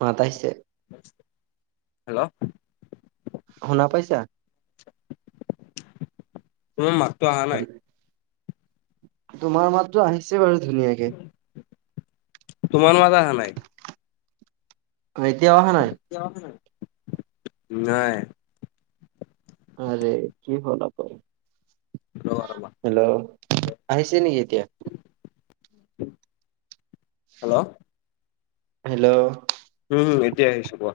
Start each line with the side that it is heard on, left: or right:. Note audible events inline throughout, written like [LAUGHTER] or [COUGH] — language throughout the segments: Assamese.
right: মাতাইছে।
left: হেল্ল'
right: শনা পাইচা।
left: তোমাৰ মাতটো অহা নাই।
right: তোমাৰ মাততো আহিছে বাৰু ধুনীয়াকে।
left: তোমাৰ মাত অহা নাই।
right: এতিয়া অহা নাই।
left: নাই।
right: আৰে কি হল আপাৰ।
left: ৰবা ৰবা
right: হেল্ল' আহিছে নেকি এতিয়া?
left: হেল্ল'
right: হেল্ল'
left: উম এতিয়া আহিছো কোৱা।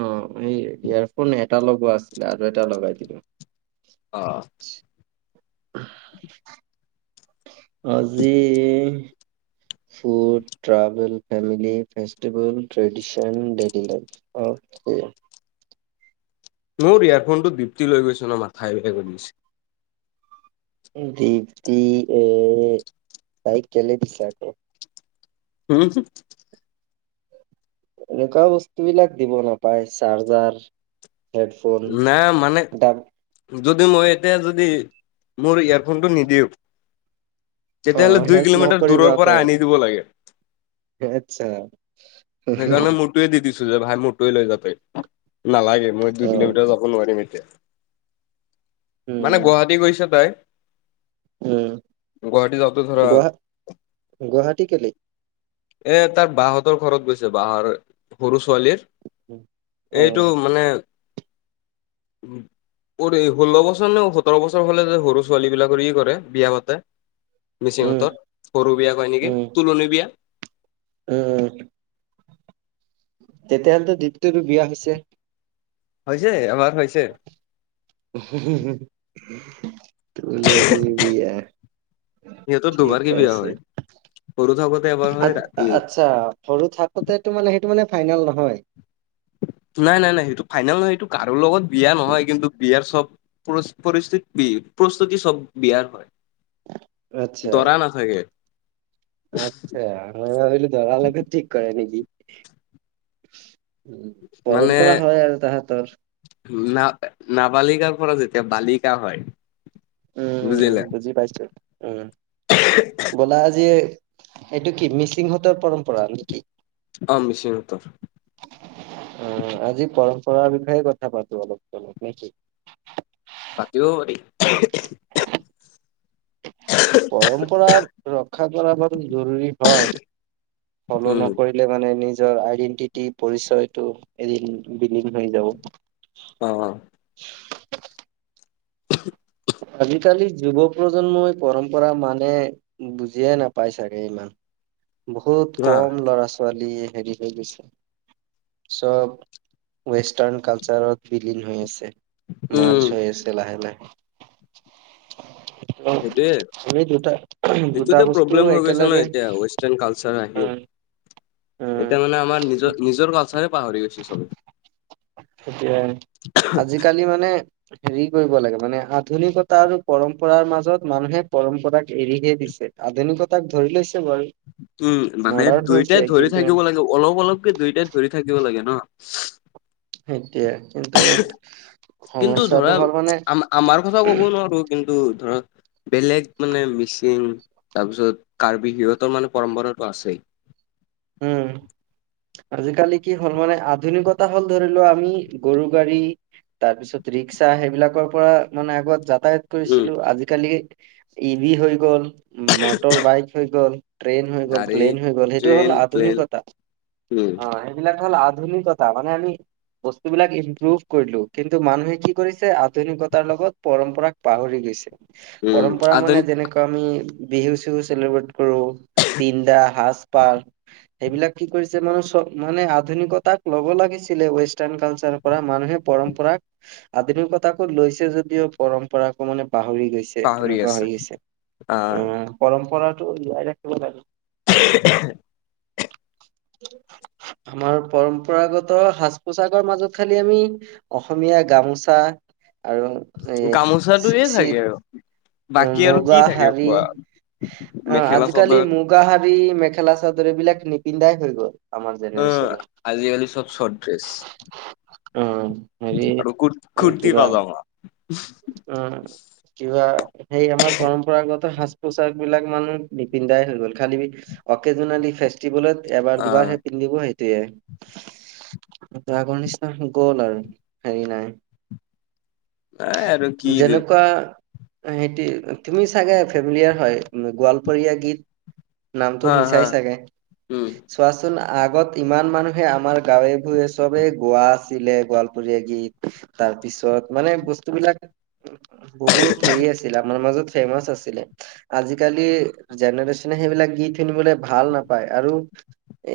right: অ এই ইয়াৰফোন এটা লগোৱা আছিলে আৰু এটা লগাই দিলো।
left: অ
right: উ আজি food travel family festival tradition ড ল উম
left: মোৰ ইয়াৰফোনটো দিপ্তি লৈ গৈছে ন মাথাই বেয়া গৈছে।
right: দপ্তি এ তাইক কেলে দিছো আকৌ?
left: হুম
right: এনেকুৱা বস্তুবলাক দিব নাপায় চাৰ্জাৰ
left: নাই মানে
right: হেডফোন ডাব
left: যদি মই এতিয়া যদি মোৰ ইয়েৰফোনটো নিদিওঁ
right: অ
left: তেতিয়াহলে দুই
right: হেল্প
left: কিলোমিটাৰ
right: নকৰিবা
left: দূৰৰ পৰা
right: আকৌ।
left: আনি দিব লাগে।
right: আচ্ছা!
left: সেইকাৰণে মোৰটোৱে দি দিছো যে ভাই মোৰটো লৈ যাবই নালাগে। মই দুই কিলোমিটাৰ যাব নোৱাৰিম এতিয়া। মানে
right: উম,
left: গুৱাহাটী গৈছে তাই
right: উম
left: গুৱাহাটী যাওঁতে ধৰা
right: গুৱা গুৱাহাটী কেলে
left: এ তাৰ বাহহঁতৰ ঘৰত গৈছে বাঁহৰ সৰু ছোৱালীৰ এইটো
right: অ',
left: মানে
right: [UNINTELLIGIBLE]
left: উম ষোল্ল বছৰ নে সোতৰ বছৰ হলে যে সৰু ছোৱালী বিলাকৰ ই কৰে বিয়া পাতে।
right: উম,
left: মিচিংহঁতৰ সৰু বিয়া কয় নেকি
right: উম,
left: তুলনি বিয়া
right: উম তেতিয়াহলেতো দ্বিতিয়টো বিয়া হৈছে
left: হৈছে আমাৰ
right: তুলনি বিয়া
left: সিহঁতৰ দুবাৰকে বিয়া হয় সৰু থাকোতে এবাৰ
right: আ
left: হয় ৰাতি
right: আচ্ছা সৰু থাকোতে তো মানে সেইটো মানে ফাইনেল নহয় [UNINTELLIGIBLE]
left: নাই, নাই, নাই সেইটো ফাইনেল নহয় সেইটো কাৰো লগত বিয়া নহয় কিন্তু বিয়াৰ চব পৰিস্থিতি বি প্ৰস্তুতি চব বিয়াৰ হয়
right: আচ্ছা,
left: দৰা নাথাকে।
right: আচ্ছা ম ই ভাবিলো দৰা লগত ঠিক কৰে নেকি [UNINTELLIGIBLE]
left: মানে
right: পৰম্পৰা হয় আৰু তাহাঁতৰ
left: না নাবালিকাৰ পৰা যে তেওঁ বালিকা হয়
right: উম -উম
left: বুজিলে
right: বুজি পাইছো উম, ব'লা আজি এইটো কি মিচিংহতৰ পৰম্পৰা নেকি?
left: অ মিচিং হতৰ।
right: পঢ়াৰ বিষয়ে কথা পাতো অলপ জনক নেকি?
left: থেং ইউ
right: পৰম্পৰা ৰক্ষা কৰা ব জৰুৰী হয়। ফল'
left: উম
right: নকৰিলে মানে নিজ নিজৰ আইডেন্টিটি পৰিচয়টো এদিন বিলীন হৈ যাব।
left: অ [UNINTELLIGIBLE]
right: আজিকালি যুৱ প্ৰজন্মই পৰম্পৰা মানে বুজিয়ে নাপাই চাগে ইমান। বহুত
left: অ
right: কম ল'ৰা ছোৱালী হেৰি হৈ গৈছে। চব ৱেষ্টাৰ্ণ কালচাৰত বিলীন হৈ আছে। মাৰছ
left: উম
right: হৈ আছে লাহে -লাহে। ত'
left: সেইটোৱে
right: আমি দুটা দুটা
left: সেইটোতে
right: বস্তু
left: প্ৰব্লেম হৈ গৈছে ন
right: একেলগে
left: এতিয়া ৱেষ্টাৰ্ণ কালচাৰ আহি
right: উম উম,
left: এতিয়া মানে আমাৰ নিজৰ- নিজৰ কালচাৰে পাহৰি গৈছে চব
right: এ আজিকালি মানে হেৰি কৰিব লাগে মানে আধুনিকতা আৰু পৰম্পৰাৰ মাজত মানুহে পৰম্পৰাক এৰিহে দিছে। আধুনিকতাক ধৰিলৈছে।
left: উম মানে দুইটাই ধৰি
right: কিন্তু
left: থাকিব লাগে অলপ অলপকে দুইটাই ধৰি থাকিব লাগে ন। [UNINTELLIGIBLE]
right: এতিয়া কিন্তু
left: কিন্তু
right: সমস্যাটো
left: ধৰা
right: হ'ল মানে
left: আ আমাৰ কথাও ক'ব নোৱাৰো কিন্তু অ বেলেগ মানে মিচিং তাৰপিছত কাৰ্বি সিহঁতৰ মানে পৰম্পৰাতটো আছেই
right: উম আজিকালি কি হ'ল মানে আধুনিকতা হ'ল ধৰি লোৱা আমি গৰু গাড়ী তাৰপিছত ৰিক্সা সেইবিলাকৰ পৰা মানে আগত য যাতায়াত
left: উম
right: গৈছিলো আজিকালি টিভি হৈ গ'ল মটৰ বাইক হৈ গ'ল, ট্ৰেইন হৈ গ'ল,
left: গাড়ী
right: প্লেইন হৈ গ'ল, সেইটো
left: ট্ৰেইন
right: হ'ল আ
left: প্লেন
right: আধুনিকতা
left: উম
right: অ সেই বিলাক হ'ল আধুনিকতা বস্তুবিলাক ইনপ্ৰুভ কৰিলো কিন্তু মানুহে কি কৰিছে আধুনিকতাৰ লগত পৰম্পৰাক পাহৰি গৈছে।
left: উম
right: পৰম্পৰা
left: আধুন
right: মানে যেনেকুৱা আমি বিহু চিহু চেলিব্ৰেট কাপোৰ পিন্ধা সাজ- পাৰ। এইবিলাক কি কৰিছে মান চব মানে আধুনিকতাক ল'ব লাগিছিলে ৱেষ্টাৰ্ণ কালচাৰ পৰা মানুহে পৰম্পৰাক আধুনিকতাকো লৈছে যদিও পৰম্পৰাকো মানে পাহৰি গৈছে
left: পাহৰি
right: তেনেকুৱা
left: আছে
right: হৈ গৈছে, আহ পৰম্পৰাটো যিয়াই ৰাখিব লাগে।
left: [INAUDIBLE]
right: কি [INAUDIBLE] আমাৰ পৰম্পৰাগত সাজ পোচাকৰ মাজত খালি আমি অসমীয়া গামোচা আৰু এ
left: গামোচাটোয়ে থাকে
right: চিৱ
left: আৰু
right: অ
left: বাকী আৰু কি
right: মুগা
left: থাকে
right: শাৰী,
left: কোৱা
right: অ
left: মেখেলা
right: আজিকালি
left: চাদৰ
right: মুগ শাৰী মেখেলা চ দ এইবিলাক নিপিন্ধাই হৈ গ'ল। আমাৰ
left: অহ
right: জেনেৰেশ্যনে
left: আজিকালি চব শৰ্ট ড্ৰেছ।
right: অ হেৰি
left: আৰু কুৰ কুৰ্তি
right: কিবা,
left: পাজামা
right: উম কিবা এই আমাৰ পৰম্পৰাগত সাজ পোছাক বিলাক মানুহ নিপিন্ধাই হৈ গল খালি অকেজলি ফেষ্টিভেলত। এবাৰ
left: অ,
right: দুবাৰহে পিন্ধিব সেইটোয়ে। আফগানিস্তান গ'ল আৰু হেৰি নাই।
left: এ আৰু কি
right: যেনেকুৱা সেই তুমি চাগে ফেমিলিয়াৰ হয় গোৱালপৰীয়া গীত। নামটো
left: হা হা
right: শুনিচাই চাগে,
left: উম,
right: চোৱাচোন আগত ইমান মানুহে আমাৰ গাঁৱে ভোঞে চবে গোৱা আছিলে গোৱালপুৰীয়া গীত ত তাৰপিছত মানে বস্তুবিলাক বহুত হেৰি আছিল আমাৰ মাজত ফেমাচ আছিলে আজিকালি জেনেৰে্যনে সেইবিলাক গীত শুনিবলৈ ভাল নাপায় আৰু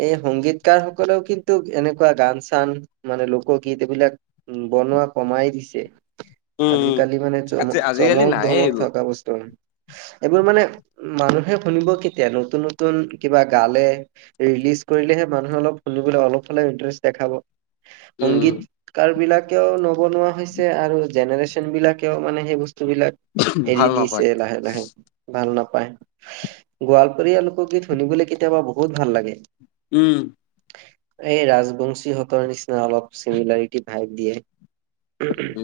right: এই সংগীতকাৰ সকলেও কিন্তু এনেকুৱা গান চান মানে লোকগীত এইবিলাক উম! বনোৱা কমাই দিছে
left: উম, উম,
right: আজিকালি মানে
left: আজি
right: জমক
left: আজিকালি
right: চমক
left: নাইয়ে
right: ধমক
left: এইবোৰ
right: থকা বস্তু। এইবোৰ মানে মানুহে শুনিব কেতিয়া নতুন নতুন কিবা গালে। ৰিলিজ কৰিলেহে মানুহে অলপ শুনি বলে অলপ হ'লেও ইটাৰেষ্ট দেখাব।
left: উম,
right: সংগীতকাৰ বিলাক নবনোৱা হৈছে আৰু জেনেৰেচন বিলাকেও মানে সেই বসু বস্তু বিলাক এৰি
left: ভাল
right: দিছে
left: নাপায়
right: লাহে লাহে ভাল নাপ নাপায়, গোৱালপৰীয়া লোকগীত শুনিবলৈ কেতিয়াবা বহুত ভাল লাগে।
left: উম!
right: এই ৰাজবংশীহঁতৰ নিচিনা অলপ চিমিলাৰিটি ভাগ দিয়ে। উম উম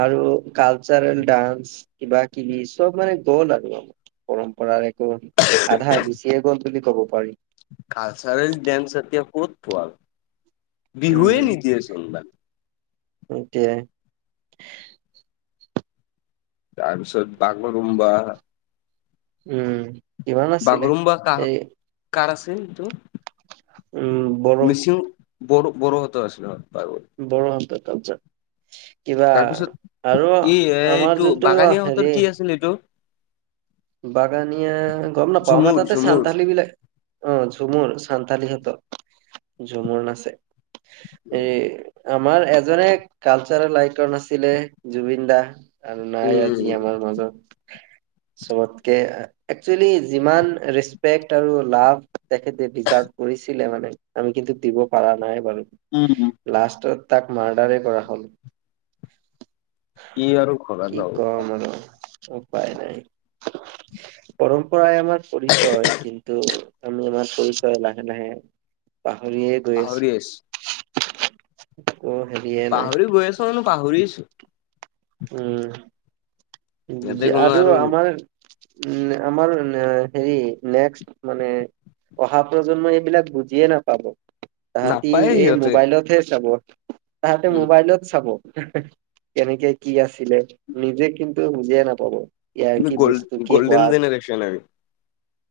right: আৰু কালচাৰেল ডান্স কিবা কিবি চব মানে গ'ল আৰু পৰম্পৰাৰ একো আধা গুচিয়ে গ'ল বুলি কব পাৰি।
left: কালাৰ্ছৰেল ডেচ এতিয়া ক'ত পোৱা। বিহুৱে নিদিয়ে চোনবাদ।
right: এতিয়া
left: তাৰপিছত বাগুৰুম্বা।
right: উম! কিমান আছিলে
left: বাগৰুম্বা কাহ
right: এই
left: কাৰ আছিল ইটো
right: উম বড়ো
left: মিচিং বড়ো বড়ো হতৰ আছিলে।
right: বড়ো হতৰ কালাৰ্ছ। কিবা
left: তাৰপিছত
right: আৰু
left: ই
right: আমাৰ
left: এইটো
right: যোনটো
left: বাগানীয়াহঁতৰ
right: হেৰি
left: কি আছিল এইটো
right: বাগানীয়া গম নাপাও আমাৰ
left: ঝুমুৰ
right: তাতে
left: ঝুমুৰ
right: চান্তালী বিলাক অ ঝুমুৰ সান্তালিহঁতত ঝুমুৰ নাচে এই আমাৰ এজনে কালচাৰেল আইকৰণ আছিলে জুবিন দা [UNINTELLIGIBLE] আৰু নাই আজি
left: উম,
right: আমাৰ মাজত চবতকে একচলি যিমান ৰেচপেক্ট আৰু লাভ [UNINTELLIGIBLE] তেখতে ডিজাভ কৰিছিলে মানে আমি কিন্তু দিব পাৰা নাই বাৰু
left: উম,
right: লাষ্টত [UNINTELLIGIBLE] তাক মাৰ্ডাৰেই কৰা হ'ল [UNINTELLIGIBLE]
left: কি আৰু ঘৰত
right: কি
left: যাব
right: কম আৰু আৰু উপায় নাই পৰম্পৰা আমাৰ পৰিচয় কিন্তু [UNINTELLIGIBLE] আমি আমাৰ পৰিচয় লাহে লাহে পাহৰিয়ে গৈ
left: পাহৰি
right: আছো
left: আহিছো
right: একো হেৰিয়ে
left: পাহৰি গৈ আছো
right: নাই
left: মানে পাহৰি আহিছো
right: উম
left: সিহঁতে
right: বুজি
left: কোনো
right: আৰু আমাৰ উম আমাৰ হেৰি নেক্স মানে অহা প্ৰজন্মই এইবিলাক বুজিয়ে নাপাব তাহাঁতি
left: নাপায়ে
right: এই
left: সিহঁতে
right: মোবাইলতহে চাব তাহাঁতি
left: উম
right: মোবাইলত চাব কেনেকে কি আছিলে নিজে কিন্তু বুজিয়ে নাপাব। ইয়াৰ
left: আমি
right: কি
left: গ'ল
right: বস্তু কি
left: গ'ল্ডেন
right: সোৱাদ
left: জেনেৰেশ্যন আমি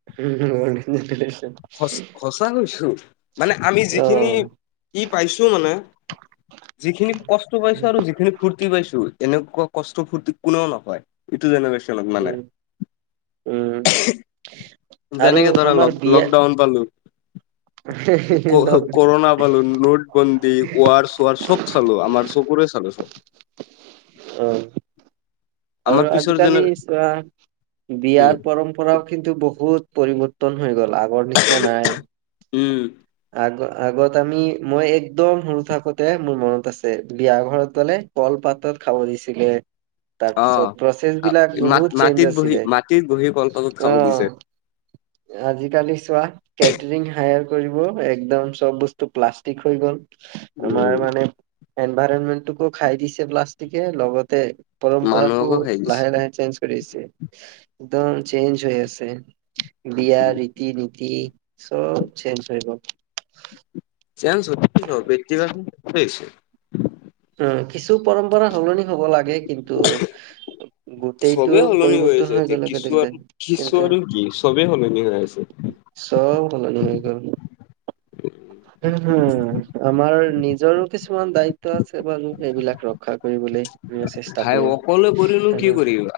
right: [UNINTELLIGIBLE]
left: সচ সঁচা কৈছো মানে আমি যিখিনি
right: অ',
left: কি পাইছো মানে [UNINTELLIGIBLE] যিখিনি কষ্ট পাইছো
right: উম,
left: আৰু যিখিনি ফূুৰ্তি পাইছো এনেকুৱা কষ্ট ফূৰ্তি কোনেও নাপাই এইটো জেনেৰেচন [UNINTELLIGIBLE]
right: উম উম [UNINTELLIGIBLE] আৰু
left: যেনেকে ধৰা
right: আমাৰ
left: লক
right: বিয়া [UNINTELLIGIBLE]
left: কৰুণা ভালু নোটবন্দী ৱাৰ চৱাৰ চব চালো আমাৰ চপৰে চালো চব [UNINTELLIGIBLE]
right: অ আৰু
left: আমাৰ পিছৰ
right: আজিকালি
left: যেনে উম
right: বিয়াৰ পৰম্পৰাও কিন্তু বহুত [UNINTELLIGIBLE] পৰিৱৰ্তন হৈ গ'ল আগৰ নিচিনা নাই
left: উম
right: গ আগত আমি মই এক্দম সৰু থাকোতে মোৰ মনত আছে বিয়া ঘৰত গলে ক [UNINTELLIGIBLE] পাতত খাব দিছিলে
left: অ
right: তাৰপিছত প্ৰচেছ বিলাক
left: মা
right: বহুত চেঞ্জ
left: মাটিত বহি
right: আছিলে
left: মাটিত বহি কলপাতত খাব
right: আহ
left: দিছে
right: আজিকালি চোৱা কেটৰিং হায়াৰ [UNINTELLIGIBLE] একদম চব বস্তু প্লাষ্টিক হৈ গল আমাৰ
left: উম
right: মানে এনভাইৰনমেন্টোকো খাই দিছে প্লাষ্টিকে লগতে পৰম্পৰাকো
left: মানুহকো খাই দিছে
right: লাহে লাহে চেঞ্জ কৰিছে একদম চেঞ্জ হৈ আছে [UNINTELLIGIBLE] বিয়া
left: উম
right: ৰীতি নীতি চব চেঞ্জ হৈ গ [UNINTELLIGIBLE]
left: চান্স কি হ বিছে [UNINTELLIGIBLE]
right: [INAUDIBLE] উ কিছু পৰম্পৰা সলনি হব লাগে কিন্তু গোটেইটো
left: চবেই সলনি
right: পৰিৱৰ্তন
left: আছে
right: হৈ
left: এতিয়া
right: গল কে
left: কিছু আৰু কিছু
right: কিন্তু
left: আৰু কি চবেই সলনি হৈ আছে
right: চব [UNINTELLIGIBLE] গল [UNINTELLIGIBLE] হম হম আমাৰ নিজৰো কিছুমান দায়িত্ব আছে বাৰু এইবিলাক ৰক্ষা কৰিবলৈ আমি চেষ্টা
left: ভাই
right: কৰিম
left: অকলে কৰিনো
right: আৰু
left: কি
right: ন
left: কৰিবা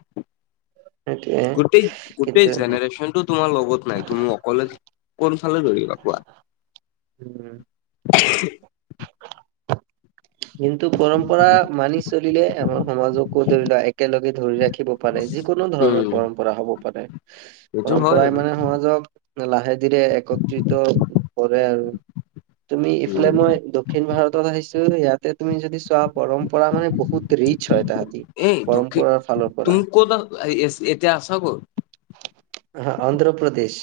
left: গোটেই
right: কিন্তু
left: গোটেই জেনেৰেচনটো তোমাৰ লগত নাই তুমি অকলে কোন ফালে ধৰিবা কোৱা [UNINTELLIGIBLE]
right: উম [INAUDIBLE] কিন্তু পৰম্পৰা মানি চলিলে আমাৰ সমাজকো ধৰি লোৱা একেলগে ধৰি ৰাখি থব পাৰে যিকোনো ধৰণৰ
left: উম
right: পৰম্পৰা হ'ব পাৰে
left: সেইটো হয়
right: পৰম্পৰাই
left: বাৰু
right: মানে সমাজক লাহে ধীৰে একত্ৰিত কৰে আৰু তুমি ইফালে
left: উম
right: মই দক্ষিণ ভাৰতত আহিছো ইয়াতে তুমি যদি চোৱা পৰম্পৰা মানে বহুত ৰিচ হয় তাহাঁতি পৰম্পৰাৰ ফালৰ পৰা
left: ক এতিয়া আছ গ'
right: আহ অন্ধ্ৰ প্ৰদেশ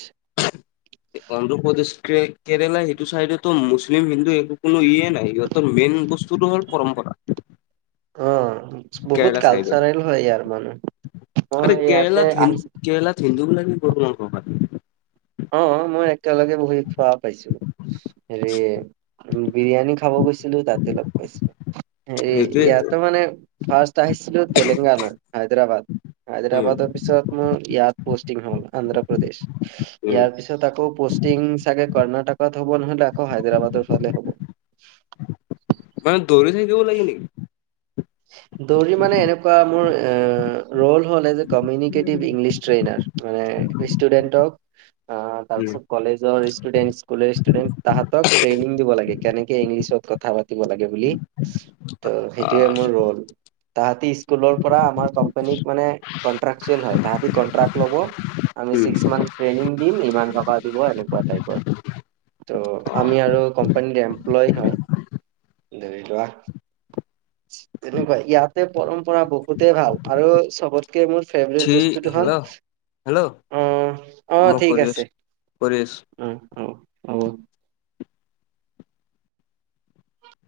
left: অন্ধ্ৰপ্ৰদেশ কেৰেলা সেইটো চাইডে তো মুছলিম হিন্দু একো কোনো ইয়ে নাই ইহঁতৰ মেইন মেইন বস্তুটো হ'ল পৰম্পৰা
right: অ
left: কেৰেলা
right: বহুত
left: চাইডে
right: কালচাৰেল হয় ইয়াৰ মানে
left: আৰে কেৰেলাত হী হিন্দু বুলি কি
right: অ মই একেলগে বহি খোৱা পাইছো হেৰি বিৰিয়ানী খাব গৈছিলো তাতে লগ পাইছিলো হেৰি
left: সেইটোয়েতো
right: ইয়াতে মানে ফাৰ্ষ্ট আহিছিলো তেলেংগানা হাইদৰাবাদ
left: উম
right: হাইদৰাবাদৰ পিছত মোৰ ইয়াত পষ্টিং হল প্ৰদেশ
left: উম
right: ইয়াৰ পিছত আকৌ পষ্টিং চাগে কৰ্ণাটকত হ'ব নহলে আকৌ হায়দৰাবাদৰ ফালে হ'ব
left: মানে দৌৰি থাকিব লাগে নিকি
right: দৌৰি মানে এনেকুৱা মোৰ এ ৰল হ'ল যে কমিউিভ ইংলিছ ট্ৰেইনাৰ মানে ষ্টুডেণ্টক অ
left: উম
right: তাৰপিছত কলেজৰ ষ্টুডেট স্কুলৰ ষ্টুডেণ্ট তাহাতক ট্ৰেইনিং দিব লাগে কেনেকে ইংলিছত কথা কথা পাতিব লাগে বুলি ত সেইটোয়ে
left: আহ
right: তাহাতি স্কুলৰ পৰা আমাৰ কম্পেনীত মানে কন্ত্ৰেচিয়াল হয় তাহাতি কণ্ট্ৰেক্ট লব আমি
left: উম
right: ছিক্স মাওঁথ ট্ৰেইনিং দিম ইমান টকা দিব এনেকুৱা টাইপৰ ত আমি আৰু কম্পেনী লয় হয় ধৰি লোৱা তেনেকুৱা ইয়াতে পৰম্পৰা বহুতে ভাল আৰু চবতকে মোৰ ফেভৰেত
left: ঠিক
right: বস্তুটো হ'ল
left: হেল্ল' হেল্ল'
right: অ অ
left: মই
right: ঠিক
left: কৰি আছো
right: আছে
left: কৰি আছো
right: অ অহ অহ